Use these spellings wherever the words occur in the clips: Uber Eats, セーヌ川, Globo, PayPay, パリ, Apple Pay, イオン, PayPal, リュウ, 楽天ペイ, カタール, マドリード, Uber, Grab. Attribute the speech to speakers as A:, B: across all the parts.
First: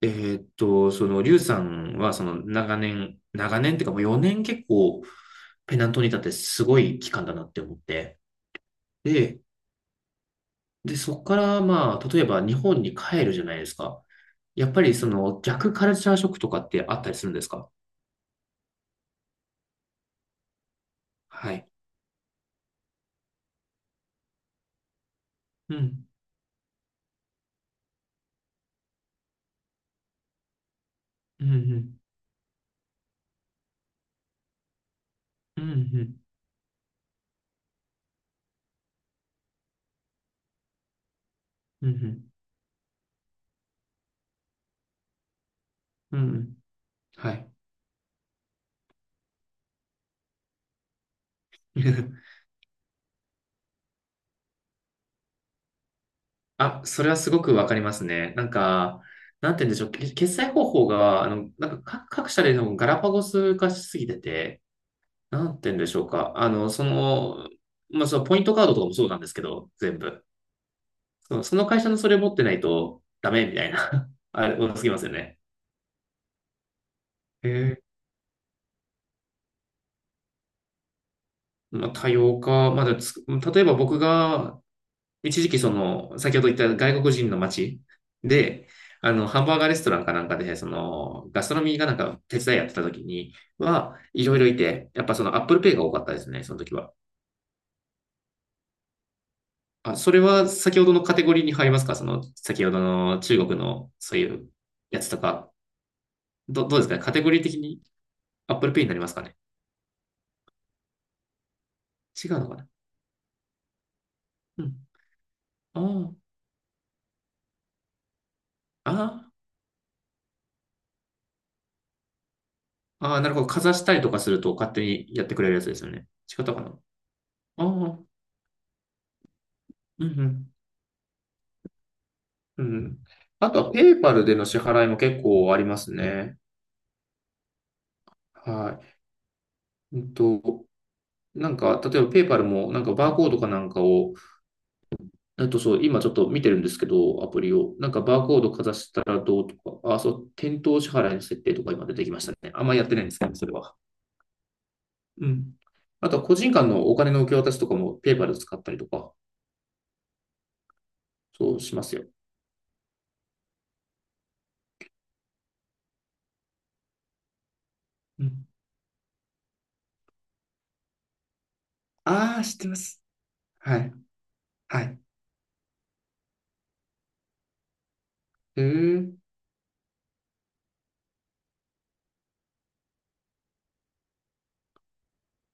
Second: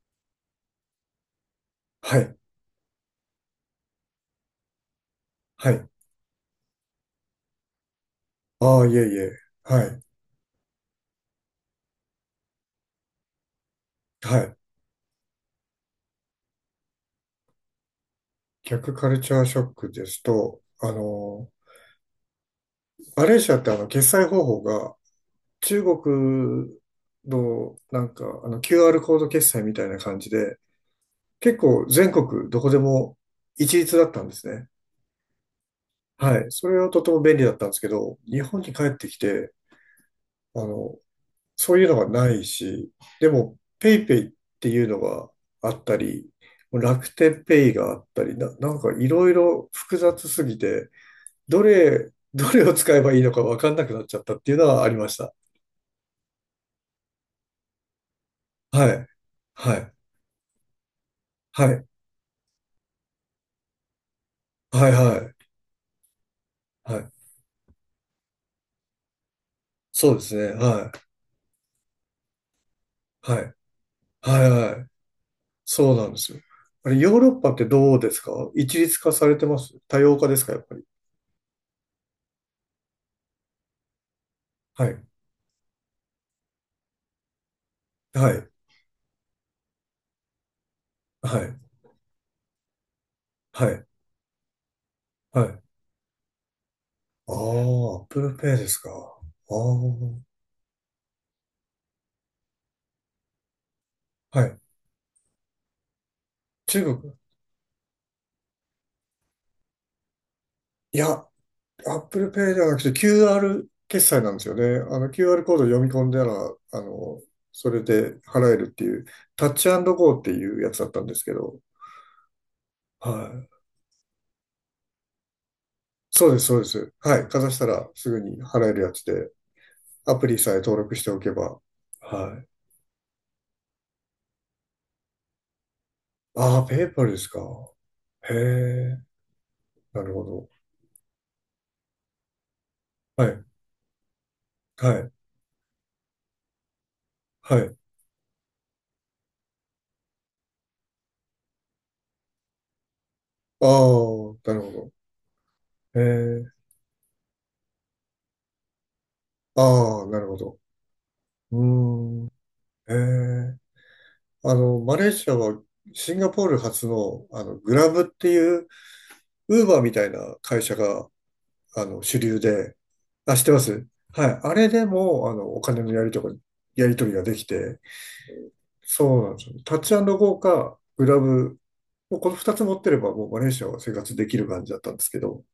A: リュウさんは、
B: はい、
A: 長年、長年っていうか、もう4年結構、
B: は
A: ペナ
B: い。
A: ントに立ってすごい期間だなって思って。
B: ああ、いえいえ。
A: で、
B: はい、
A: で、そこから、まあ、例えば日本に帰るじゃないですか。
B: はい。
A: やっぱり、逆カルチャーショックとかってあったりするんですか？
B: 逆カルチャーショックですと、
A: はい。
B: マレーシアって決済方法が
A: う
B: 中
A: ん。
B: 国のなんか、QR コード決済みたいな感じで、
A: うん、う
B: 結構
A: ん。
B: 全国どこでも一律だったんですね。
A: うん、うん。
B: はい。それはとても便利だったんですけど、日本に帰ってきて、あの、そうい
A: う
B: う
A: ん、う
B: のが
A: ん。
B: ないし、でも、ペイペイっていうのがあった
A: うん
B: り、
A: うん。
B: 楽
A: は
B: 天
A: い。
B: ペイがあったり、なんかいろいろ複雑すぎて、どれを使えばいいのかわかんなくなっちゃったっていうのはありました。
A: あ、それはすごくわかりますね。なん
B: は
A: か、
B: い。
A: なんて言うん
B: は
A: でしょう。
B: い。
A: け決済方法が、な
B: は
A: んか
B: い。
A: 各、各社でのガラパゴス化しすぎてて、
B: はい。は
A: な
B: い。
A: んて言うんでしょうか。
B: はい。
A: まあ、そのポイントカードとかもそうなんですけど、全
B: そうで
A: 部。
B: すね。はい。
A: その、その会社のそれ持ってないとダ
B: は
A: メ
B: い。
A: みたいな。
B: は
A: あ
B: い。
A: れ、多
B: は
A: す
B: い。
A: ぎますよね。
B: そうなんですよ。あれ、ヨーロッ
A: へ
B: パって
A: え。
B: どうですか？一律化されてます多様化ですかやっぱり？
A: まあ、多様化。まだつ、例えば僕が、
B: はい。
A: 一時期その、先ほど言った外国人の街
B: はい。
A: で、ハンバーガーレストランかなんかで、
B: は
A: ガスト
B: い。
A: ロミーがなんか手伝いやってた時に
B: はい。
A: は、いろいろいて、やっぱその
B: は
A: Apple
B: い。
A: Pay が多かったですね、その時は。
B: ああ、Apple Pay ですか。あ
A: あ、そ
B: あ、
A: れは先ほどのカテゴリーに入りますか？その、先ほどの中国のそうい
B: は
A: う
B: い。
A: やつとか、ど、どうです
B: 中
A: かね、カ
B: 国。
A: テゴリー的に Apple Pay になりますかね？
B: いや、
A: 違
B: Apple
A: うの
B: Pay
A: か
B: で
A: な。
B: はなくて QR 決済なんですよ
A: うん。
B: ね。あの QR コード読み込ん
A: あ
B: だら、あの、それで払えるっていう、
A: あ、あ
B: タッチゴーっていうやつだったんですけど、
A: あ、ああ、な
B: は
A: るほど。
B: い。
A: かざしたりとかすると勝手にやってくれるやつですよね。
B: そうで
A: 違っ
B: す、
A: た
B: そう
A: か
B: で
A: な。あ
B: す。はい。かざし
A: あ、
B: た
A: う
B: ら
A: ん、
B: すぐに払えるやつで、
A: う
B: アプリさ
A: ん。
B: え登録しておけば。はい。
A: うん。あとはペイパルでの支払いも結構ありますね。
B: ああ、ペーパルですか。へ
A: は
B: え、
A: い。う
B: なる
A: ん
B: ほど。
A: と、なんか、例えばペイパルもなんかバー
B: は
A: コード
B: い、
A: かなんかを、
B: はい、
A: えっと、そう、今ちょっと見てるんですけど、アプリ
B: は
A: を。
B: い。
A: なんかバーコードかざしたらどうとか、あ、そう、店頭支払いの設定とか今出てきましたね。あんまやってないんですけど、それ
B: ああ、
A: は。
B: なるほど。
A: うん。
B: へ
A: あとは個
B: え。
A: 人間のお金の受け渡しとかもペーパル使ったりとか、
B: ああ、なるほど。
A: そ
B: う
A: うしますよ。
B: ーん。ええ。マレーシアはシンガポール発の、グラブっ
A: う
B: て
A: ん。
B: いう、ウーバーみたいな会社が、主
A: あ
B: 流
A: あ、知ってま
B: で、
A: す。
B: あ、知ってま
A: は
B: す。
A: い。
B: はい。あれ
A: は
B: で
A: い。
B: も、お金のやりとか、やり取りができて、
A: へえ。
B: そうなんですよ。タッチゴーか、グラブ、もうこの二つ持ってれば、もうマレーシアは生活できる感じだったんですけど、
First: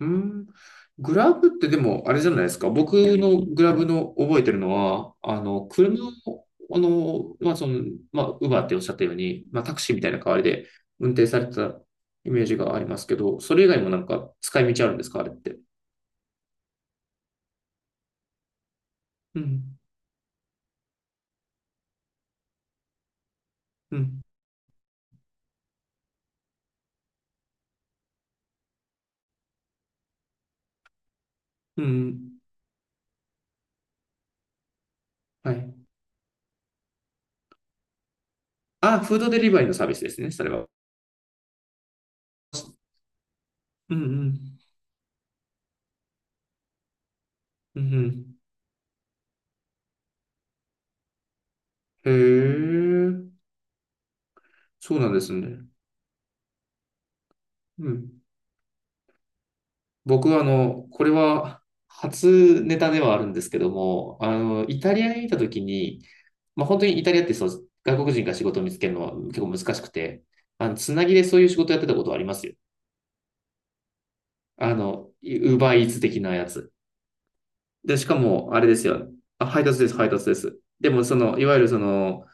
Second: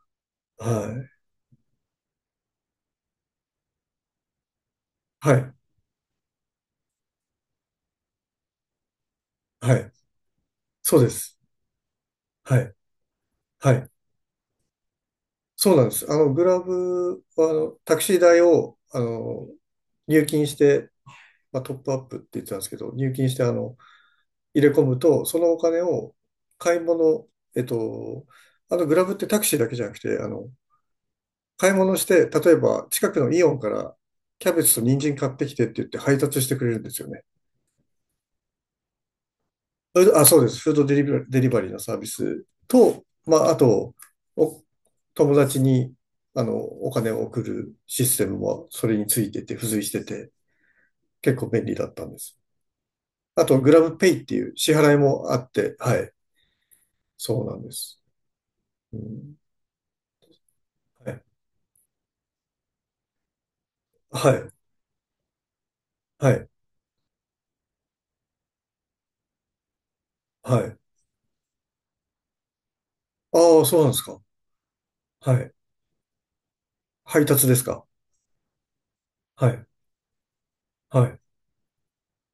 A: うん。
B: はい。
A: グラブってでも、あれじゃないですか。僕のグラブの覚えてるのは、
B: はい。
A: 車を、まあ、ウバーっておっしゃったように、まあ、タ
B: は
A: ク
B: い。
A: シーみたいな代わりで
B: そうで
A: 運転
B: す。
A: されてたイメージ
B: はい。
A: がありますけど、それ以
B: は
A: 外
B: い。
A: もなんか使い道あるんですか、あれって？
B: そうなんです。グラブは、タクシー代を、
A: うん、
B: 入金して、まあ、トップアップって言ってたんですけど、入金して、
A: うん、
B: 入れ込むと、そのお金を買い物、えっと、あの、グラブってタクシーだけじゃなくて、買い
A: う
B: 物して、
A: ん、
B: 例えば、近くのイオンから、キャベツと人参買って
A: は
B: きてって
A: い。
B: 言って配達してくれるんですよね。
A: あ、フードデリバリーのサービ
B: そ
A: ス
B: れ
A: で
B: と、
A: す
B: あ、
A: ね、
B: そう
A: そ
B: で
A: れ
B: す。
A: は。
B: フードデリバリー、デリバリーのサービスと、まあ、あと、
A: うん、うん、
B: お友達に、お金を送る
A: うん、う
B: システ
A: ん。
B: ムもそれについてて、付随してて、結構便利だった
A: へ
B: ん
A: え、
B: です。あと、グラブペイっていう支払い
A: そうなんで
B: も
A: す
B: あっ
A: ね。
B: て、はい。そうなんで
A: う
B: す。
A: ん。
B: うん、
A: 僕はこ
B: は
A: れ
B: い。
A: は初ネタではあるんですけども、
B: はい。
A: イタリアにいた時に、
B: はい。
A: まあ、本当にイタリアってそう外国人が仕事を見つけるのは結構難しくて、
B: はい。
A: つなぎでそういう仕事やってたことはありますよ。
B: ああ、そうなんですか。
A: ウ
B: はい。
A: ーバーイーツ的なやつ。
B: 配達ですか。
A: で、しかも、あれですよ。あ、
B: は
A: 配
B: い。
A: 達です、配達です。でも、
B: はい。
A: いわゆるその、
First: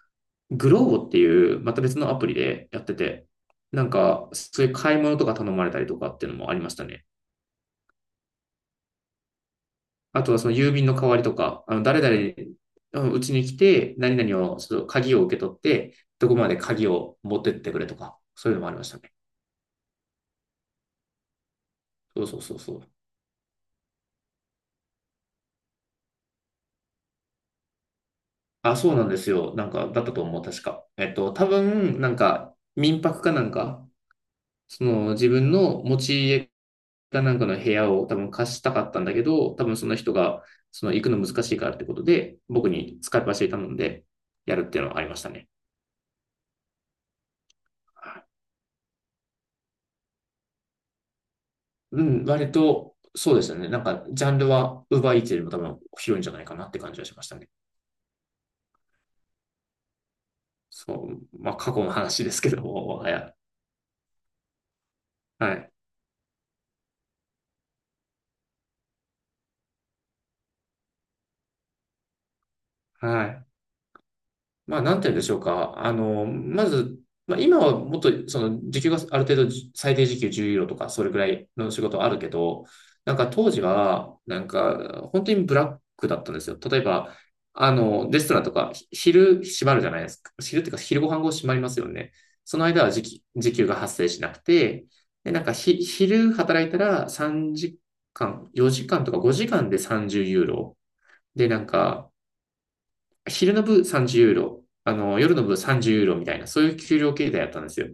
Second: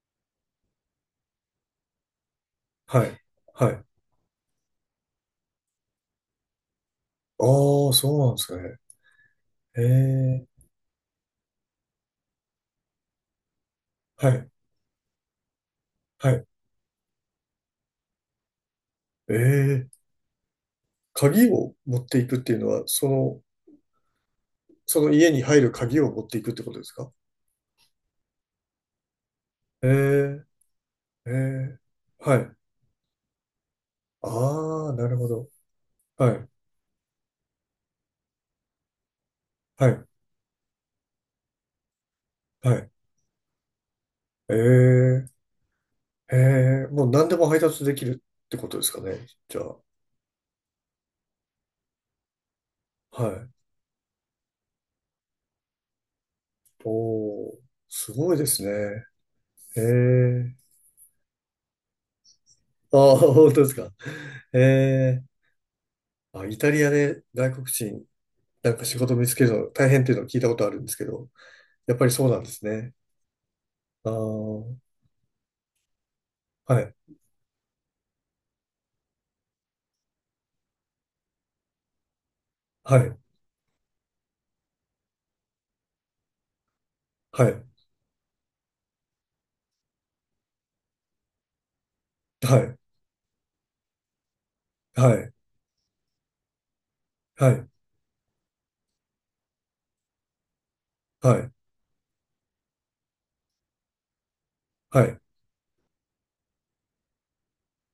A: グローボっていう、また別のアプリでやって
B: はい。
A: て、
B: はい。
A: な
B: あ
A: んか、そういう買い物とか頼まれたりとかっていうのもありましたね。
B: あ、そうなんですかね。え
A: あとは
B: え。
A: その郵便の代わりとか、あの誰々うちに来て、何
B: はい。
A: 々を、その鍵を受け取って、ど
B: は
A: こ
B: い。
A: まで鍵を持ってってくれとか、そういうのもありましたね。
B: ええ。鍵を持って
A: そ
B: い
A: う
B: く
A: そ
B: っ
A: う
B: て
A: そ
B: いう
A: う
B: の
A: そ
B: は、
A: う。
B: その、その家に入る鍵を持っていくってことですか？
A: あ、そうなんですよ。なんか、
B: え
A: だったと思う、確か。えっ
B: え、え
A: と、多
B: え、
A: 分、なん
B: はい。
A: か、民泊かなんか、そ
B: ああ、な
A: の
B: るほ
A: 自
B: ど。
A: 分の持ち
B: はい、
A: 家かなんかの部屋を多分貸したかったんだけど、多分そ
B: は
A: の
B: い、
A: 人が、その行くの難しいからってことで、僕
B: はい。
A: に使い走り頼んで
B: え
A: やるっていうのはありまし
B: え、
A: たね。
B: ええ、もう何でも配達できるってことですかね。じゃあ、
A: うん、割と、
B: は
A: そうで
B: い。
A: すよね。なんか、ジャンルは、ウーバーイーツよりも多分広いんじゃないかなって
B: お
A: 感じはしましたね。
B: お、すごいですね。ええ、
A: そう。まあ、過去の話ですけども、もは
B: ああ、
A: や。
B: 本当ですか。ええ、
A: はい。
B: あ、イタリアで外国人、なんか仕事見つけるの大変っていうのを聞いたことあるんですけど、やっぱりそうなんですね。
A: はい。
B: ああ、
A: まあ、なんて言うんでしょうか。ま
B: はい。
A: ず、まあ、今はもっと、時給がある程度、最低時給10ユーロとか、それぐらいの仕事はあるけど、
B: は
A: なん
B: い、
A: か当時は、なんか、本当にブラックだったんですよ。例えば、
B: はい、
A: レストランとか、ひ昼閉まるじゃないですか。昼っていうか、昼ご飯後閉まりますよね。
B: は
A: その
B: い、
A: 間は時給が発生しなくて、
B: はい、
A: で、なんかひ、昼働いたら
B: は
A: 3
B: い、
A: 時間、4時間とか5時間で30ユーロ。
B: は
A: で、
B: い、
A: なんか、昼の部30ユーロ、あ
B: はい。
A: の、夜の部30ユーロみたいな、そういう給料形態やったんですよ。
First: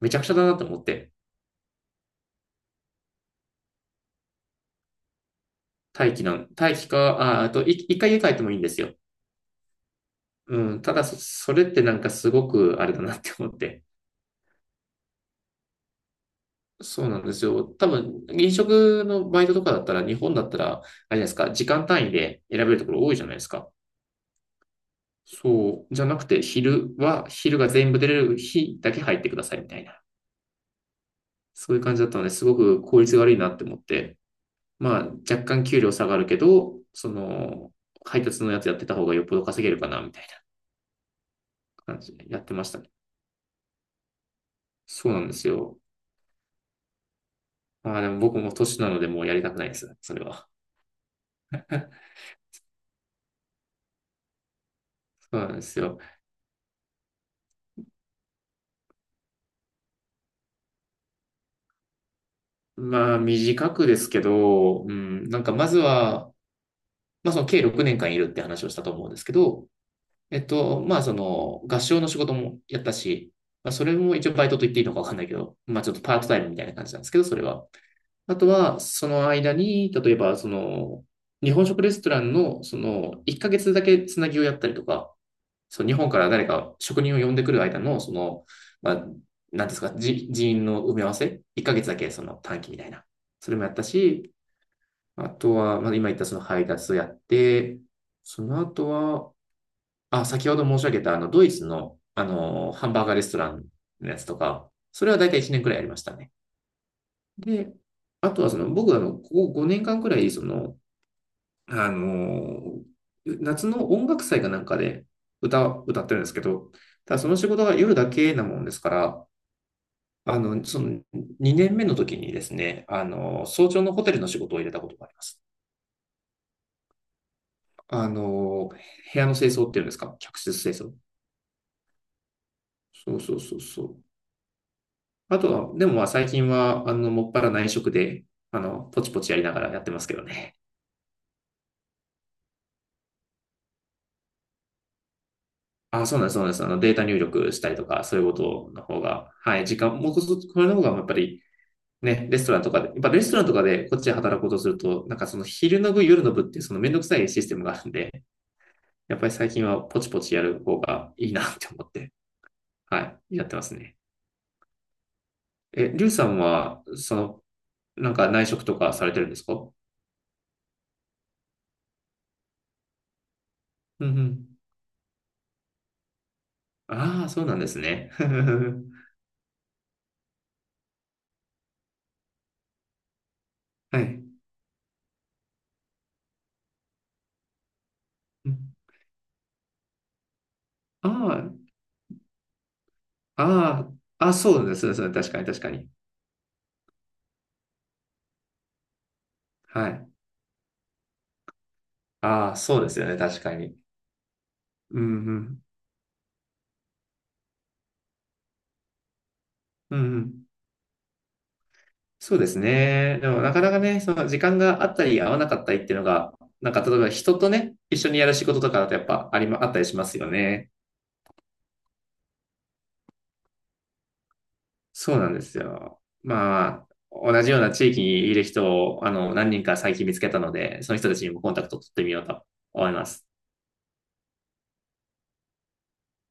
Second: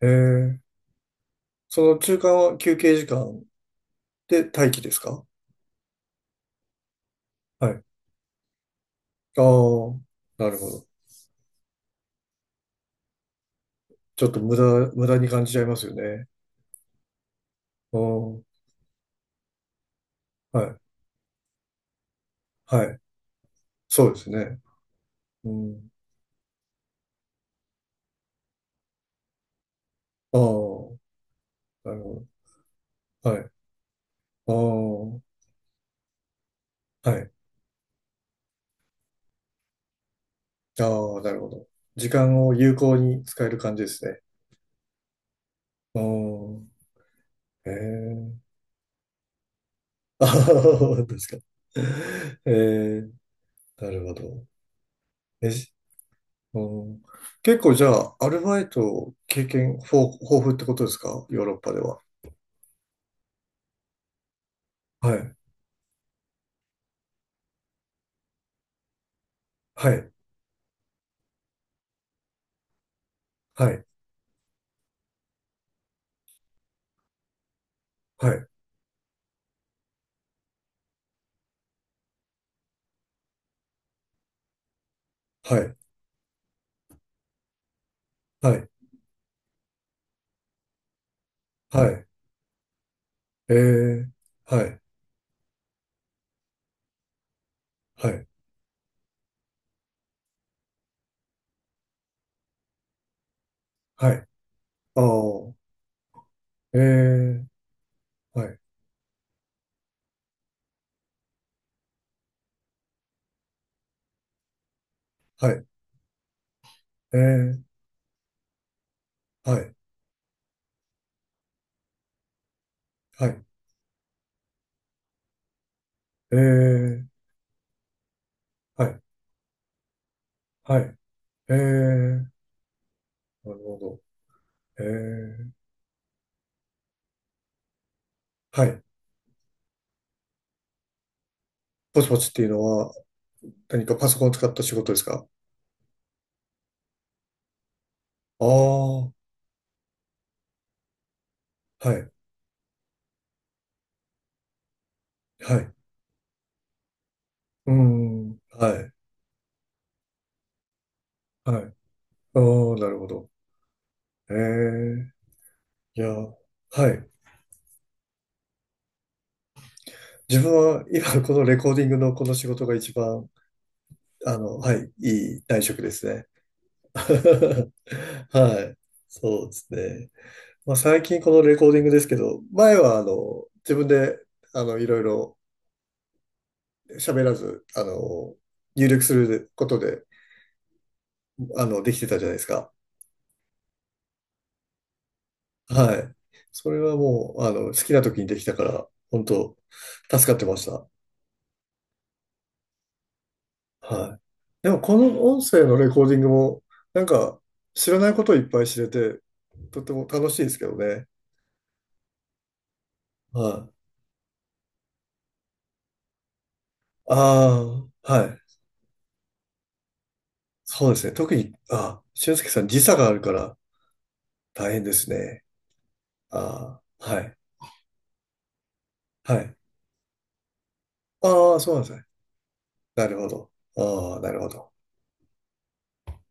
B: え
A: めちゃくちゃだな
B: ー、
A: と思って。
B: その中間は休憩時間で待機ですか？
A: 待機なん、待機か、あ、あと、
B: は
A: い
B: い。
A: 一回家帰ってもいいんですよ。
B: ああ、なるほ
A: うん、
B: ど。
A: ただそ、それってなんかすごくあれだなって思って。
B: ちょっと無駄、無駄に感じちゃいますよね。
A: そうなんですよ。多
B: あ
A: 分、飲
B: あ、
A: 食のバイトとかだったら、日本だった
B: は
A: ら、あ
B: い、
A: れじゃないですか、時間単位で選べる
B: は
A: とこ
B: い。
A: ろ多いじゃないですか。
B: そうですね。う
A: そ
B: ん。
A: う、じゃなくて、昼は、昼が全部出れる日だけ入ってくださいみたいな。
B: ああ、
A: そういう
B: な
A: 感じ
B: る
A: だったの
B: ほ
A: で、すごく効率が
B: ど。
A: 悪い
B: はい。
A: な
B: あ
A: って思って。まあ、
B: あ、
A: 若干給料下がるけど、
B: はい。
A: 配達のやつやってた方がよっぽど稼げるかな、みたい
B: ああ、なるほど。
A: な感
B: 時
A: じでやっ
B: 間を
A: てまし
B: 有
A: たね。
B: 効に使える感じですね。
A: そうなんですよ。
B: ああ、
A: まあでも
B: え
A: 僕
B: え、
A: も年なのでもうやりたくないです、それ
B: あ
A: は。
B: あ、確かに。え え、なるほど。
A: そうな
B: え
A: んですよ。
B: うん、結構じゃあ、アルバイト経験豊富ってことですかヨーロッパでは？
A: まあ短くですけど、う
B: は
A: ん、
B: い。
A: なんかまずは、まあその計6年間いるって話をしたと思うんですけど、
B: はい。
A: えっと、まあその合唱の仕事もやったし、ま
B: は
A: あ
B: い。
A: それも一応バイトと言っていいのかわかんないけど、まあちょっとパートタイムみたいな感じなんですけど、それは。
B: は
A: あと
B: い。
A: は、その間に、例えば、日本食レストランの、1ヶ月だけつなぎをやったりとか、
B: はい。
A: その日本から誰か職人を呼んでくる間の、
B: はい。
A: まあ、なんですか、じ人員の埋め合わせ、1ヶ月
B: は
A: だ
B: い。
A: けその短期みたいな、そ
B: え
A: れもやった
B: ー。
A: し、
B: はい。
A: あとは、まあ、今言ったその配達をやって、
B: はい。
A: その後は、あ、先ほど申し上げた、ドイツの、ハンバーガーレストランの
B: は
A: やつ
B: い。
A: とか、
B: あ
A: それは大体1
B: あ。
A: 年くらいやりましたね。
B: えー。
A: で、あとは
B: は
A: そ
B: い。
A: の僕あの、ここ5年間くらい、あの、夏の音楽祭かなんかで
B: はい。
A: 歌ってるんですけど、た
B: え
A: だその仕
B: ー。
A: 事が夜だけなもんですから、
B: はい。
A: その2年目の時にですね、
B: はい。
A: 早朝のホテルの仕事を入れたことがあります。
B: えー。はい。
A: 部屋の清掃っていうんですか、客室清
B: は
A: 掃。
B: い。えー。
A: そうそう
B: な
A: そ
B: る
A: う
B: ほ
A: そう。
B: ど。え
A: あ
B: ー。
A: とは、でもまあ最近は、もっぱら内職で、
B: はい。
A: ポチポチやりながらやってますけどね。
B: ポチポチっていうのは何かパソコンを使った仕事ですか？
A: あ、そうなんです、そうなんです。データ入力したりとか、そういうこ
B: あ
A: との方
B: あー。
A: が、はい、時間、もうこそ、これの方が、やっぱり、
B: はい。
A: ね、レストランとかで、やっぱレストランとかでこっちで働こうとすると、なんかその
B: はい。
A: 昼の部、夜の部って、そのめんどくさいシステム
B: う
A: が
B: ー
A: あるんで、
B: ん。はい。
A: やっぱり最近はポチポチやる方がいいなっ
B: はい。
A: て思って、
B: ああ、なる
A: は
B: ほど。
A: い、やってますね。
B: ええ、
A: え、
B: い
A: リ
B: や、
A: ュウさんは、
B: はい。
A: なんか内職とかされてるんですか？うん。
B: 自分は今このレコーディングのこの仕事が一番、
A: うん。
B: はい、いい内職ですね。
A: ああ、そうなんで すね。
B: はい。そうですね。まあ最近このレコーディングですけど、前は自分
A: は
B: で、
A: い。
B: いろいろ喋らず、入力することで、
A: あ
B: できてたじゃないですか。
A: あ、ああ、あ、そうですね、そうですね。確かに、確かに。
B: はい。それはもう、好きな時にできたから、本当
A: はい。
B: 助かってました。
A: ああ、そうですよね、確かに。
B: はい。でも、こ
A: うんう
B: の音
A: ん。
B: 声のレコーディングも、なんか、知らないことをいっぱい知れて、とて
A: うん
B: も
A: う
B: 楽しいで
A: ん。
B: すけどね。
A: そうですね。でもなか
B: は
A: な
B: い。
A: かね、その時間があったり合わなかったりっていうのが、なんか例えば
B: あ
A: 人とね、一緒
B: あ、
A: に
B: は
A: やる仕
B: い。
A: 事とかだとやっぱありま、あったりしますよね。
B: そうですね。特に、あ、俊介さん時差があるから大変です
A: そうなんで
B: ね。
A: すよ。
B: あ
A: まあ、
B: あ、はい。
A: 同じような地域にいる人を、
B: は
A: 何
B: い。
A: 人か最近見つけたので、その人たちにもコ
B: あ
A: ン
B: あ、
A: タク
B: そう
A: ト
B: なんで
A: 取っ
B: すね。
A: てみようと思い
B: な
A: ま
B: る
A: す。
B: ほど。ああ、なるほど。